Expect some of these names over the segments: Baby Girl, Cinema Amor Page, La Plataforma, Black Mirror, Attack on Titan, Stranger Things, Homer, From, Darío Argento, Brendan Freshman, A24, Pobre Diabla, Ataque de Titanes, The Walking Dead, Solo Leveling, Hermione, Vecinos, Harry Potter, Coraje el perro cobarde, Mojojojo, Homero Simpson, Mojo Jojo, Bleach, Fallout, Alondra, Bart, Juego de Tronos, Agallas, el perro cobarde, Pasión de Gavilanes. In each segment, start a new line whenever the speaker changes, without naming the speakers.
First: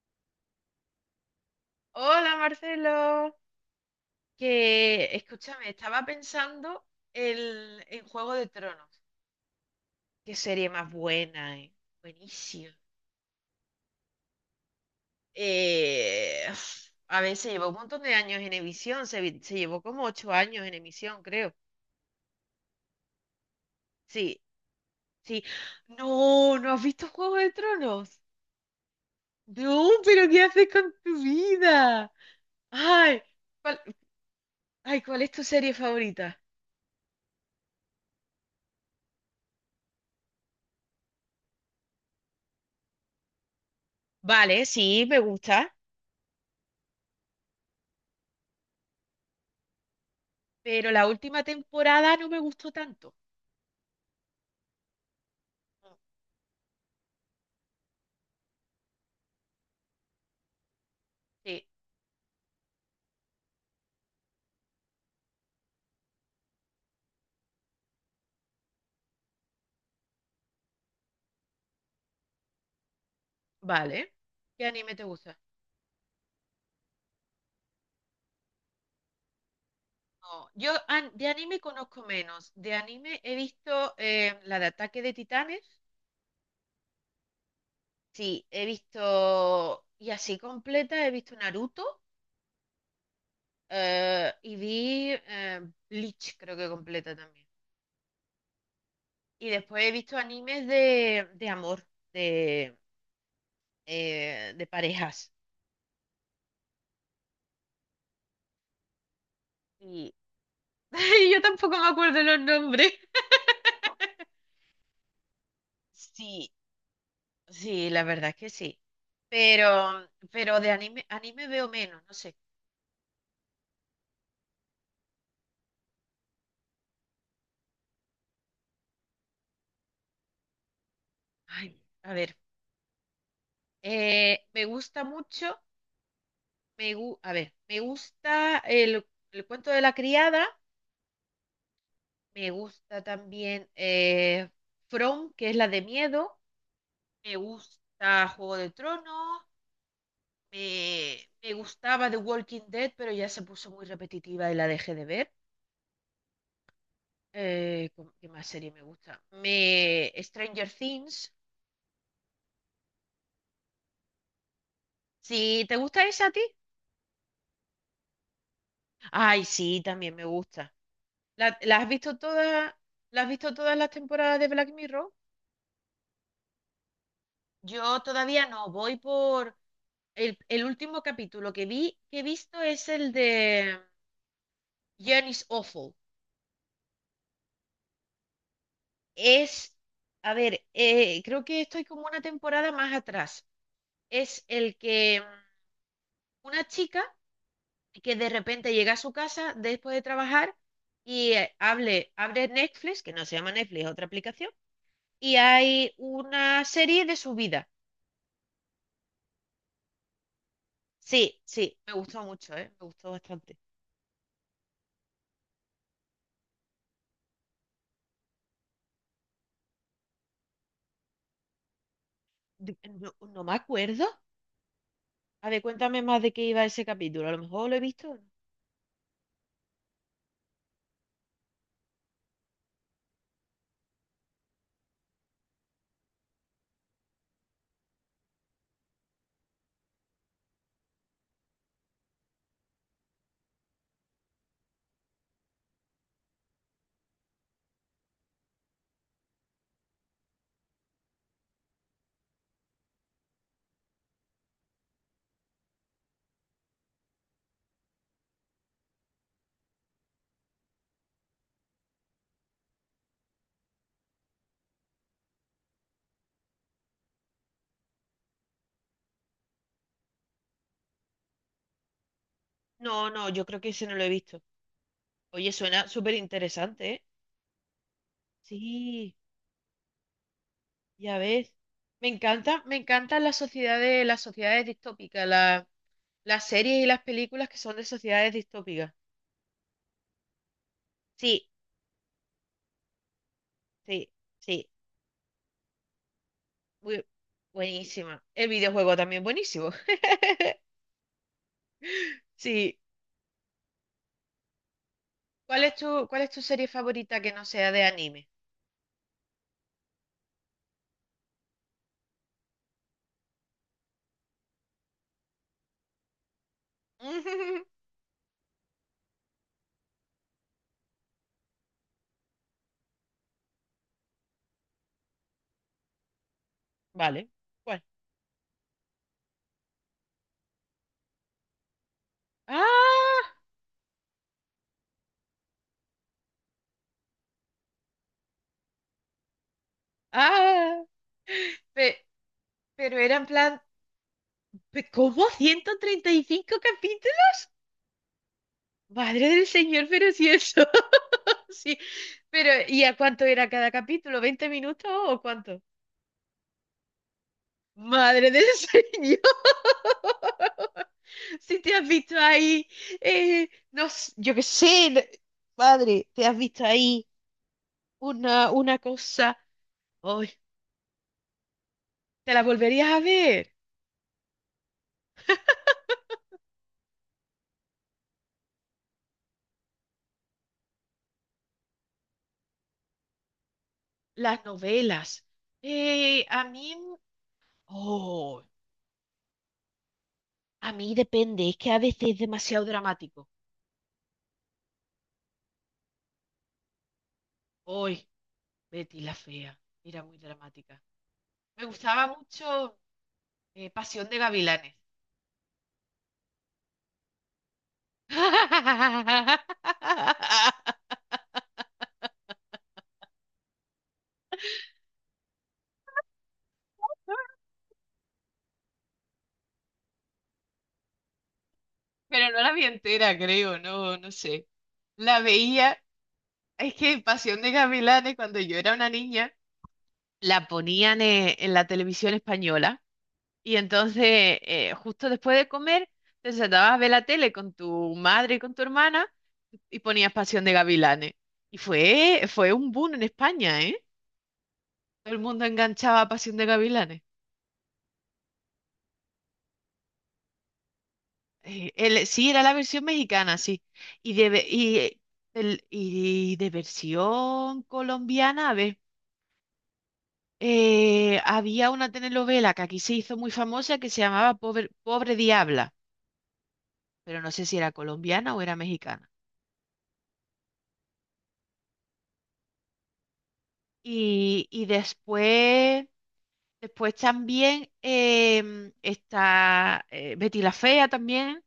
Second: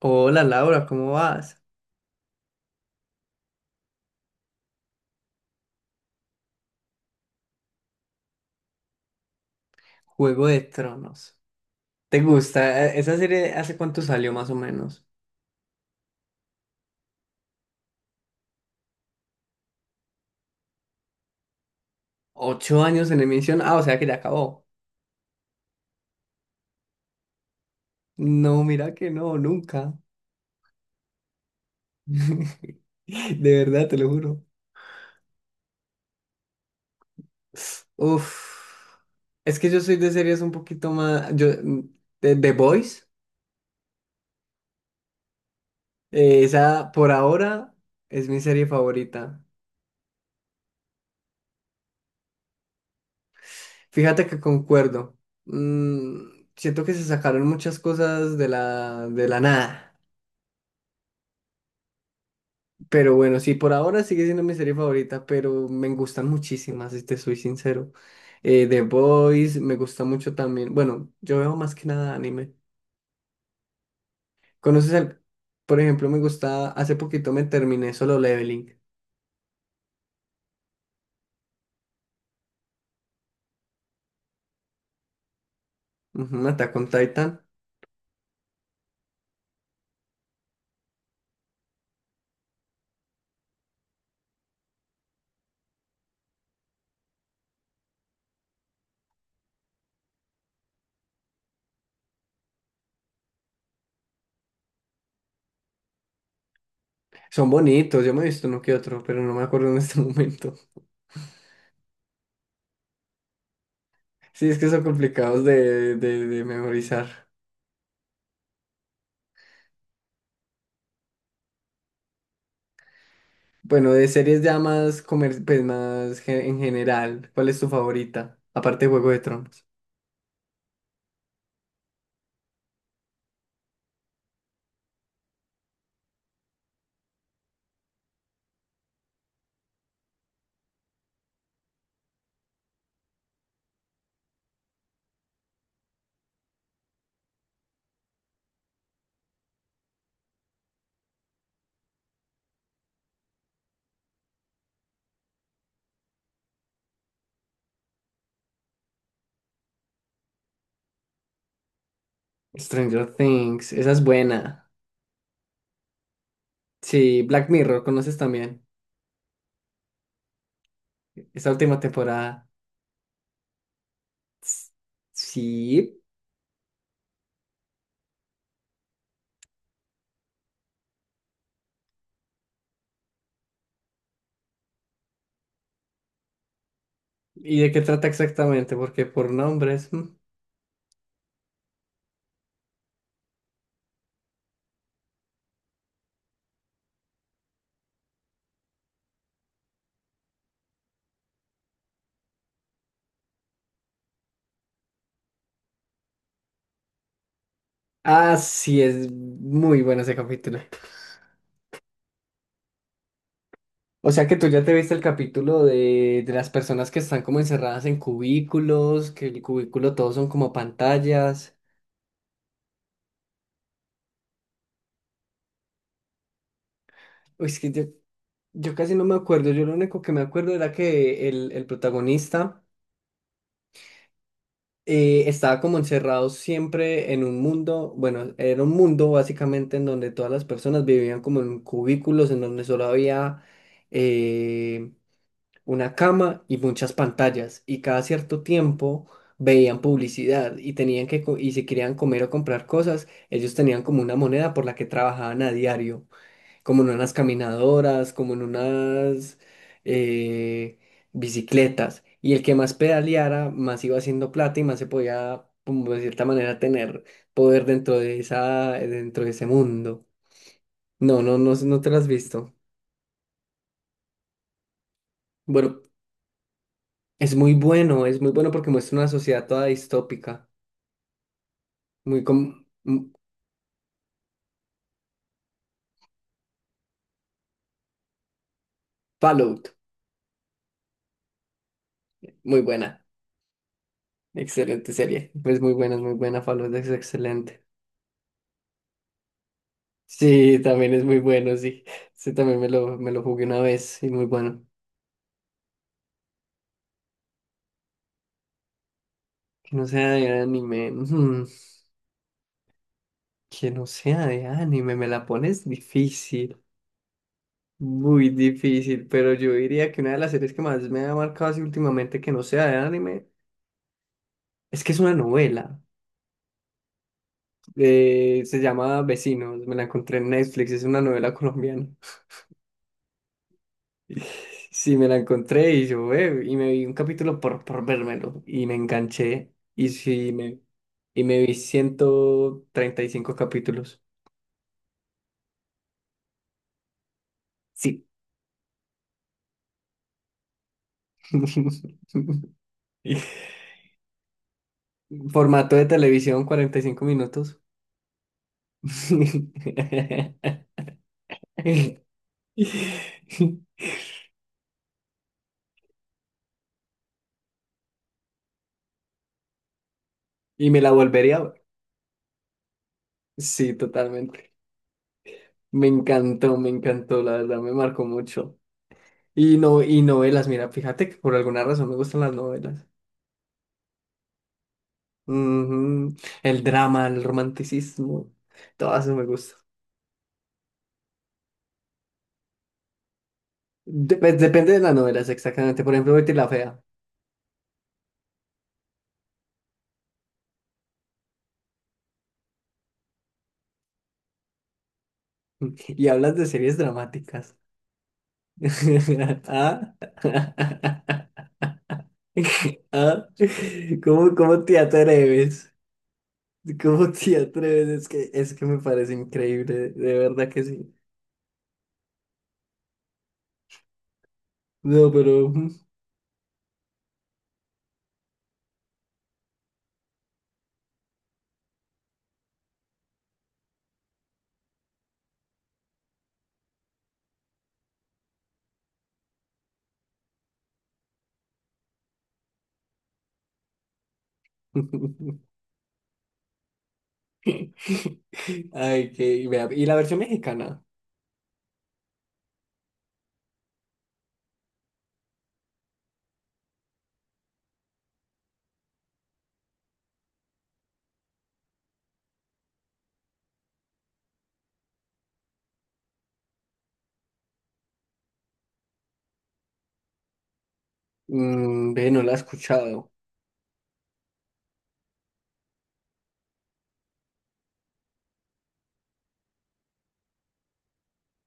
Hola Laura, ¿cómo vas?
Hola Marcelo, que escúchame, estaba pensando en Juego de Tronos. Qué
Juego de
serie más
Tronos.
buena, eh.
¿Te
Buenísima.
gusta? ¿Esa serie hace cuánto salió más o menos?
Uf, a ver, se llevó un montón de años en emisión, se llevó como 8 años en emisión, creo.
¿Ocho años en emisión? Ah, o sea que ya
Sí,
acabó.
sí. No, ¿no has visto Juego de Tronos?
No, mira que no,
No,
nunca.
pero ¿qué haces con tu vida? Ay,
De
¿cuál,
verdad, te lo juro.
¿cuál es tu serie favorita?
Uf. Es que yo soy de series un poquito más... Yo, de The Boys,
Vale, sí, me gusta.
esa por ahora es mi serie favorita.
Pero la última temporada no me gustó tanto.
Fíjate que concuerdo. Mm, siento que se sacaron muchas cosas de la nada.
Sí,
Pero bueno, sí, por ahora sigue siendo mi serie favorita, pero me gustan muchísimas, si te soy sincero. The Boys, me gusta mucho también. Bueno, yo veo más que nada anime.
vale. ¿Qué
¿Conoces
anime te
al...?
gusta?
Por ejemplo, me gusta... Hace poquito me terminé Solo Leveling.
No, de anime conozco menos. De anime he visto la de Ataque de Titanes.
Ujú, Attack on Titan.
Sí, he visto, y así completa, he visto Naruto y vi Bleach, creo que completa también. Y después he visto animes de amor, de, de parejas.
Son bonitos, yo me he visto uno que otro, pero no me acuerdo en este
Y
momento.
yo tampoco me acuerdo los nombres.
Sí, es que son complicados de
Sí,
memorizar.
sí, la verdad que sí. Pero de anime veo menos, no sé.
Bueno, de series ya más, comer... pues más ge- en general, ¿cuál es tu favorita? Aparte de Juego de Tronos.
Ay, a ver. Me gusta mucho, a ver, me gusta el cuento de la criada, me gusta también From, que es la de miedo, me gusta Juego de Tronos, me, me gustaba The Walking Dead, pero ya se puso muy repetitiva y la dejé de ver. ¿Qué más serie me gusta? Stranger Things.
Stranger Things, esa es buena.
Si te gusta esa a ti.
Sí, Black Mirror, conoces también.
Ay, sí, también me gusta.
Esa
¿La,
última
la has visto
temporada.
todas, la has visto todas las temporadas de
S-
Black Mirror?
Sí.
Yo todavía no, voy por el último capítulo que he visto es el de Jen is Awful.
¿Y de qué trata exactamente? Porque por
Es,
nombres. Mm.
a ver, creo que estoy como una temporada más atrás. Es el que una chica que de repente llega a su casa después de trabajar y abre Netflix, que no se llama Netflix, es otra aplicación, y hay una serie de su vida.
Ah, sí, es muy bueno ese capítulo.
Sí, sí, me gustó mucho, ¿eh? Me gustó bastante.
O sea que tú ya te viste el capítulo de las personas que están como encerradas en cubículos, que el cubículo todos son como pantallas.
No, no me acuerdo. A ver, cuéntame más de qué iba ese capítulo. A lo
Uy, es
mejor
que
lo he
yo,
visto.
yo casi no me acuerdo. Yo lo único que me acuerdo era que el protagonista. Estaba como encerrado siempre en un mundo, bueno, era un mundo básicamente en donde todas las personas vivían como en cubículos, en donde solo había eh, una cama y muchas pantallas, y cada cierto tiempo veían publicidad y tenían que, co- y si querían comer o comprar cosas, ellos tenían como una moneda por la que trabajaban a diario como en unas caminadoras, como en unas eh, bicicletas. Y el que más pedaleara, más iba haciendo plata y más se podía, como de cierta manera, tener poder dentro de esa, dentro de ese mundo. No, no, no, no te lo has visto.
No, no, yo creo que ese no lo he visto. Oye,
Bueno,
suena súper interesante, ¿eh?
es muy bueno, es muy bueno porque muestra una
Sí,
sociedad toda distópica,
ya ves. Me
muy como
encanta, me encantan las sociedades distópicas, las series y las películas que son de sociedades distópicas.
Fallout,
Sí,
muy buena,
sí, sí.
excelente serie. Es muy buena, Fallout es
Muy,
excelente.
buenísima. El videojuego también buenísimo.
Sí, también es muy bueno, sí. Sí, también me
Sí.
lo, me lo jugué una vez y muy bueno.
¿Cuál es tu serie favorita que no sea de anime?
Que no sea de anime. Que no sea de anime, me la pones difícil. Muy difícil, pero yo diría que una de las series que más me ha marcado así últimamente que no sea de anime es que es una novela.
Vale. ¿Cuál?
Se llama Vecinos, me la encontré en Netflix, es una novela colombiana.
¡Ah!
Sí, me la encontré y yo, y me vi un capítulo por vérmelo y me enganché y sí, me,
¡Ah!
y me vi
Pe-
ciento
pero
treinta y
era en
cinco
plan,
capítulos.
¿cómo 135 capítulos?
Sí.
Madre del Señor, pero si eso. Sí, pero ¿y a cuánto era cada capítulo? 20 minutos o cuánto?
Formato de televisión, 45 minutos.
Madre del Señor, si te has visto ahí, no, yo qué sé, madre, te has visto ahí una cosa, hoy
Y me la volvería a ver.
te la volverías a ver,
Sí, totalmente. Me encantó, la verdad, me marcó mucho. Y no, y novelas, mira, fíjate que por alguna razón me gustan las novelas.
las novelas.
Ujú.
A
El
mí
drama, el romanticismo,
Oh,
todo eso me gusta.
a mí depende, es que a veces es demasiado dramático.
Depende de las novelas, exactamente. Por ejemplo, Betty la Fea.
Hoy, Betty la fea, era muy dramática. Me gustaba mucho Pasión de Gavilanes.
Y hablas de series dramáticas. ¿Ah? ¿Ah? ¿Cómo te atreves? ¿Cómo te atreves? Es que me parece increíble, de verdad que sí.
Pero no la vi entera, creo, no, no sé.
No,
La
pero...
veía, es que Pasión de Gavilanes, cuando yo era una niña, la ponían en la televisión española. Y entonces, justo después de comer, te sentabas a ver la tele con tu madre y con tu hermana. Y ponías Pasión de Gavilanes. Y fue un boom en España, ¿eh? Todo el mundo enganchaba a Pasión de Gavilanes.
Ay, que... vea, y la versión mexicana.
Sí, era la versión mexicana, sí. Y de, ve- y, el- y de versión colombiana, a ver, había una telenovela que aquí se hizo muy famosa que se llamaba Pobre, Pobre Diabla, pero no sé si era colombiana o era mexicana.
Ve, no la he escuchado.
Y después también está Betty la Fea también.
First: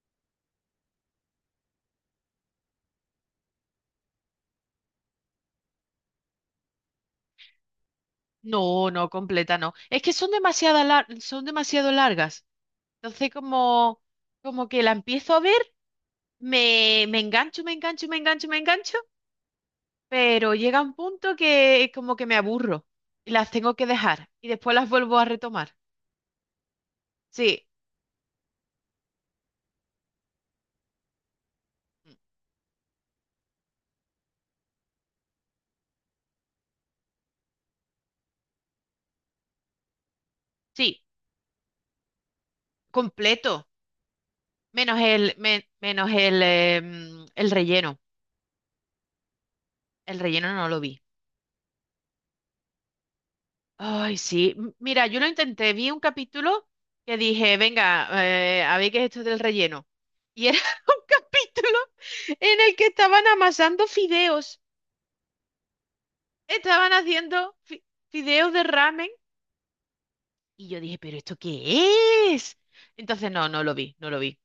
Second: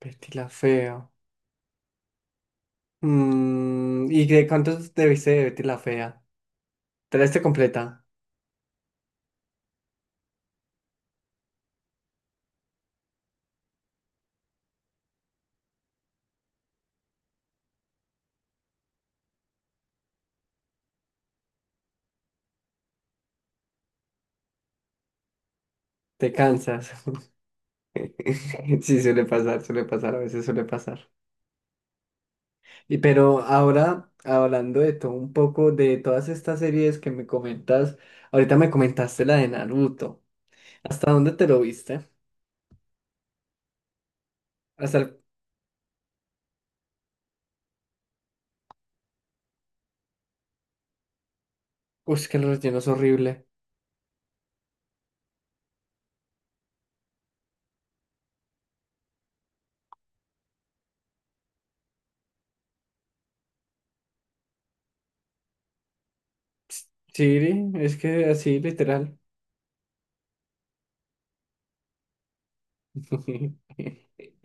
Betty la Fea. Mm, ¿y de cuántos debiste de Betty la Fea? ¿Te la diste completa?
No, no, completa no. Es que son son demasiado largas. Entonces, como que la empiezo a ver, me engancho, me engancho, me engancho, me engancho, pero llega un punto que como que me aburro y las tengo que dejar y después las vuelvo a retomar.
Te cansas.
Sí,
Sí, suele pasar, a veces suele pasar. Y pero ahora, hablando de todo un poco, de todas estas series que me comentas, ahorita me comentaste la de Naruto.
sí,
¿Hasta dónde te lo viste?
completo.
Hasta
Menos
el...
el, me- menos el, em, el relleno. El relleno no lo vi.
Uy, es que el relleno es horrible.
Ay, sí. Mira, yo lo intenté, vi un capítulo que dije, venga, a ver qué es esto del relleno. Y era un capítulo en el que estaban amasando fideos. Estaban
Sí,
haciendo
es que
fideos
así,
de ramen.
literal.
Y yo dije, ¿pero esto qué es? Entonces, no, no lo vi, no lo vi.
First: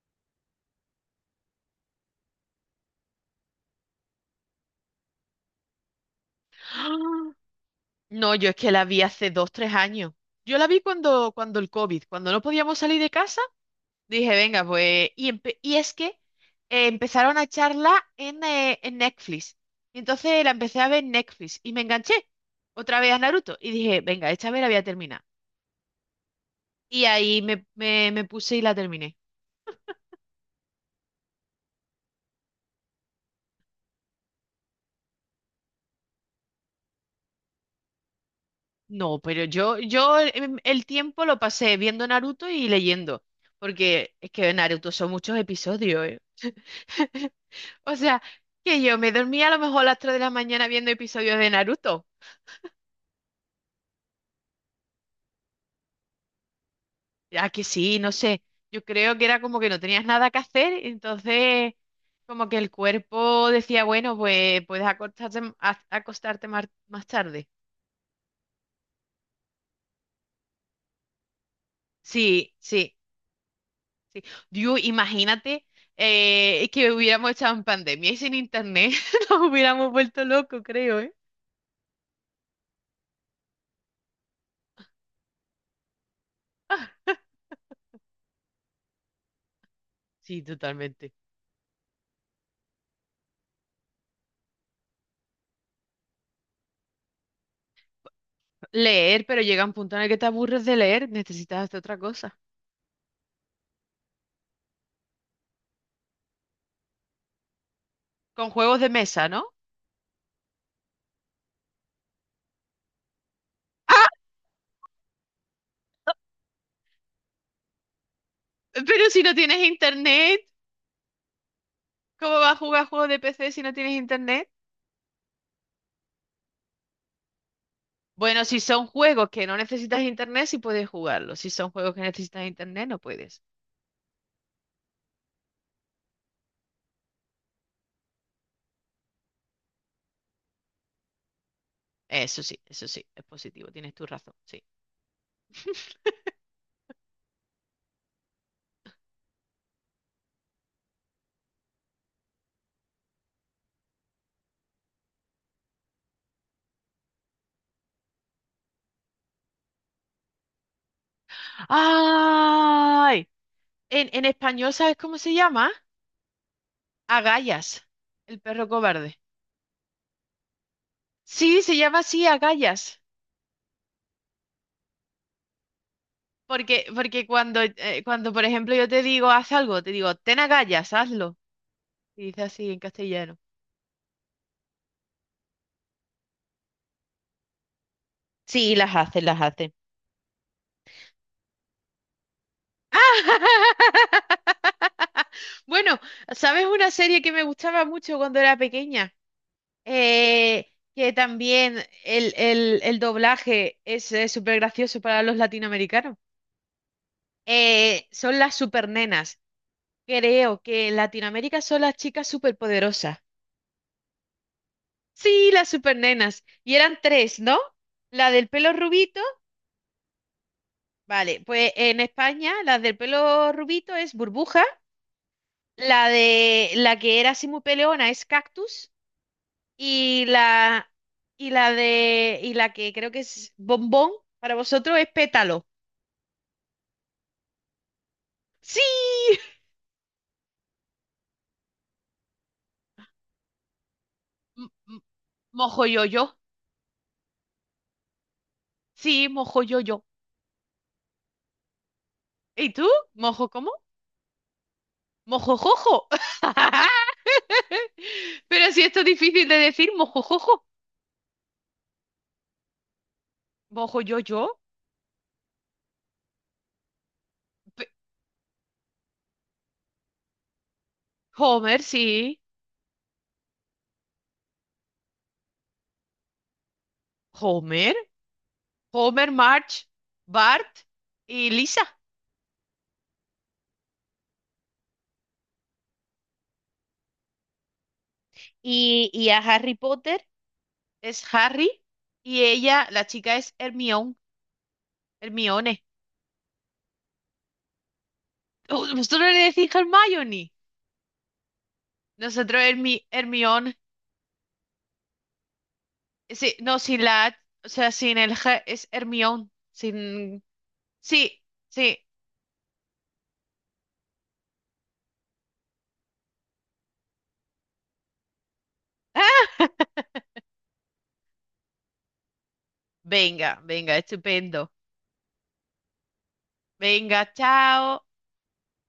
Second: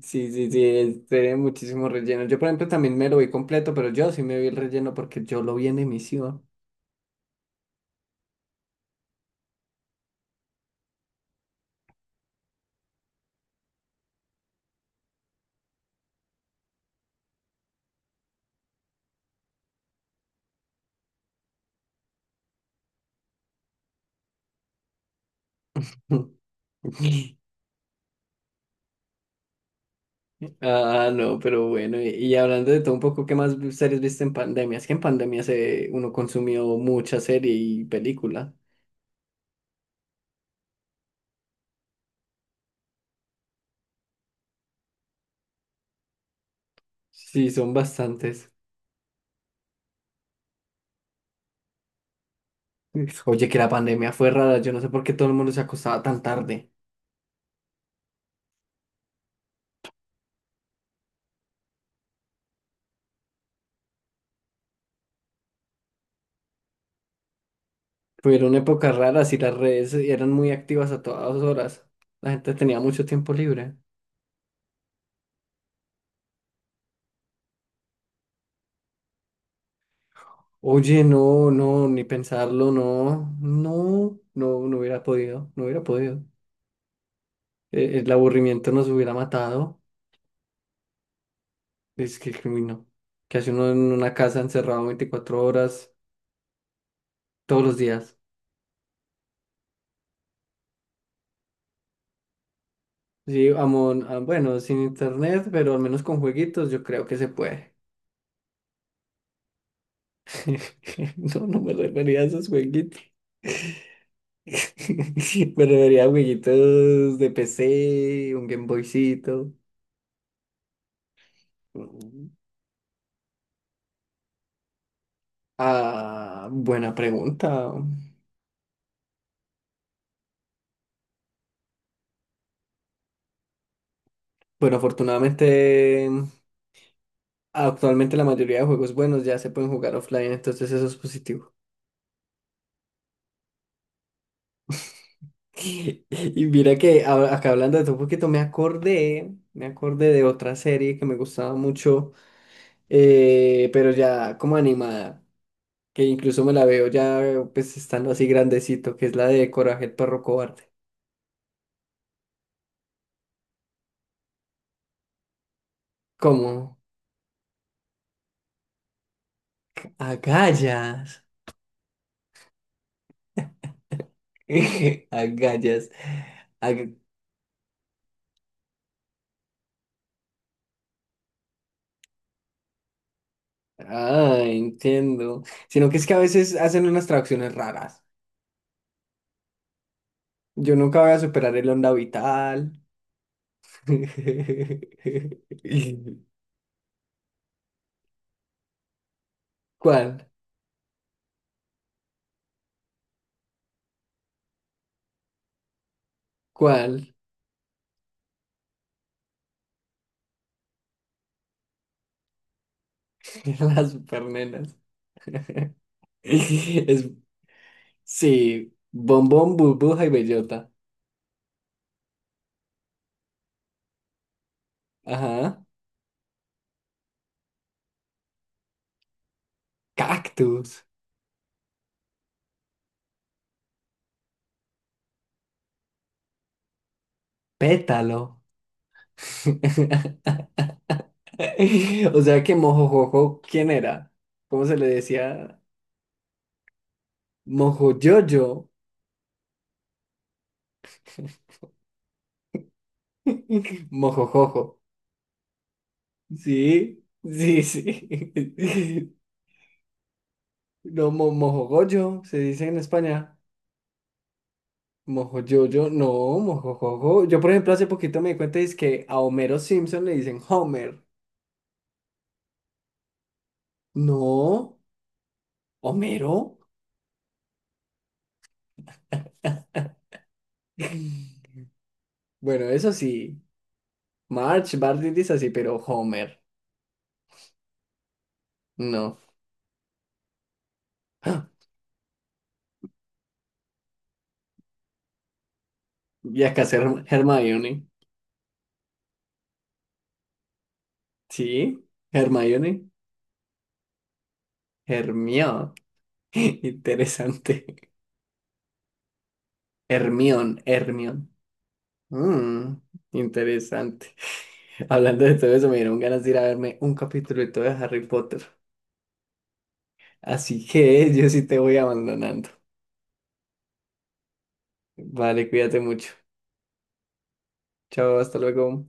Sí, sí, sí, es- tiene muchísimo relleno. Yo, por ejemplo, también me lo vi completo, pero yo sí me vi el relleno porque yo lo vi en emisión.
No, yo es que la vi hace dos, tres años. Yo la vi cuando el COVID, cuando no podíamos salir de casa. Dije, venga, pues. Y es que empezaron a charla en Netflix. Y entonces la empecé a ver en Netflix y me enganché otra vez a Naruto. Y dije, venga, esta vez la voy a terminar. Y ahí me puse y la terminé.
Ah, no, pero bueno, y hablando de todo un poco, ¿qué más vi- series viste en pandemia? Es que en pandemia se, uno consumió mucha serie y película.
No, pero el tiempo lo pasé viendo Naruto y leyendo. Porque es que Naruto son muchos episodios, ¿eh?
Sí, son
O sea,
bastantes.
que yo me dormía a lo mejor a las 3 de la mañana viendo episodios de Naruto.
Oye, que la pandemia fue rara, yo no sé por qué todo el mundo se acostaba tan tarde.
Ya que sí, no sé. Yo creo que era como que no tenías nada que hacer, entonces como que el cuerpo decía, bueno, pues puedes acostarte, más tarde.
Fueron épocas raras y las redes eran muy activas a todas horas. La gente
Sí,
tenía
sí,
mucho tiempo libre.
sí. Dios, imagínate que hubiéramos estado en pandemia y sin internet nos hubiéramos vuelto locos, creo,
Oye,
¿eh?
no, no, ni pensarlo, no, no, no, no hubiera podido, no hubiera podido. El aburrimiento nos hubiera matado.
Sí, totalmente.
Es que, uy, no. ¿Que hace uno en una casa encerrado 24 horas todos los días?
Leer, pero llega un punto en el que te aburres de leer, necesitas hacer otra cosa.
Sí, amon, ah, bueno, sin internet, pero al menos con jueguitos, yo creo que se puede.
Con juegos de mesa, ¿no?
No, no me refería a esos jueguitos.
Ah.
Me refería a jueguitos de PC, un Game
Pero si no
Boycito.
tienes internet, ¿cómo vas a jugar juegos de PC si no tienes internet?
Ah, buena pregunta.
Bueno, si son juegos que no necesitas internet, sí puedes jugarlos. Si son juegos que necesitas internet, no puedes.
Bueno, afortunadamente, actualmente la mayoría de juegos buenos ya se pueden jugar offline, entonces eso es positivo.
Eso sí, es positivo, tienes tu razón, sí.
Y mira que hab- acá hablando de todo un poquito, me acordé de otra serie que me gustaba mucho, pero ya como animada, que incluso me la veo ya pues estando así grandecito, que es la de Coraje el perro cobarde.
¡Ay! En español, ¿sabes cómo se llama?
¿Cómo?
Agallas, el perro cobarde.
Agallas.
Sí, se llama así, agallas.
Agallas.
Porque cuando, por ejemplo, yo te digo, haz algo, te digo, ten agallas, hazlo. Y dice así en castellano.
Ah, entiendo. Sino que es que a veces hacen unas traducciones raras.
Sí, las hace, las hace.
Yo nunca voy a superar el onda vital.
Bueno, ¿sabes una serie que me gustaba mucho cuando era pequeña?
¿Cuál?
Que también el doblaje es súper gracioso para los latinoamericanos.
¿Cuál?
Son las supernenas. Creo que en Latinoamérica son las chicas superpoderosas.
Las supernenas.
Sí, las supernenas. Y eran
Es,
tres, ¿no? La del pelo
sí,
rubito.
bombón, burbuja y bellota.
Vale, pues en España la del pelo rubito es Burbuja.
Ajá.
La de la que era así muy peleona es Cactus. Y
Cactus.
la, y la que creo que es bombón para vosotros es pétalo.
Pétalo.
Sí,
O sea que mojojojo, ¿quién era? ¿Cómo
M-
se le
m-
decía?
mojo yo yo.
Mojoyoyo.
Sí, mojo yo yo. ¿Y tú? ¿Mojo cómo?
Mojojojo.
Mojo jojo.
Sí, sí, sí.
Pero si esto es difícil de decir, mojo jojo.
No, mo- mojogoyo, se dice en España.
Mojo yo yo.
Mojoyoyo, no, mojojojo. Yo, por ejemplo, hace
Pe-
poquito me di cuenta es que a Homero Simpson le dicen Homer.
Homer, sí.
No, Homero.
Homer, Homer, March, Bart y Lisa.
Bueno, eso sí. March, Barney dice así, pero Homer,
Y,
no.
y a Harry Potter es Harry y ella, la chica es Hermione. Hermione.
Y acá es Herm- Hermione.
Vosotros no le decís Hermione.
Sí,
Nosotros
Hermione.
Hermione.
Hermione.
Sí, no, sin la H,
Interesante.
o sea, sin el G, es Hermione. Sin...
Hermión, Hermión.
Sí, sí.
Mm, interesante. Hablando de todo eso, me dieron ganas de ir a verme un capítulo de todo de Harry Potter.
Ah.
Así que yo sí te voy abandonando.
Venga, venga, estupendo.
Vale, cuídate mucho.
Venga, chao.
Chao, hasta luego.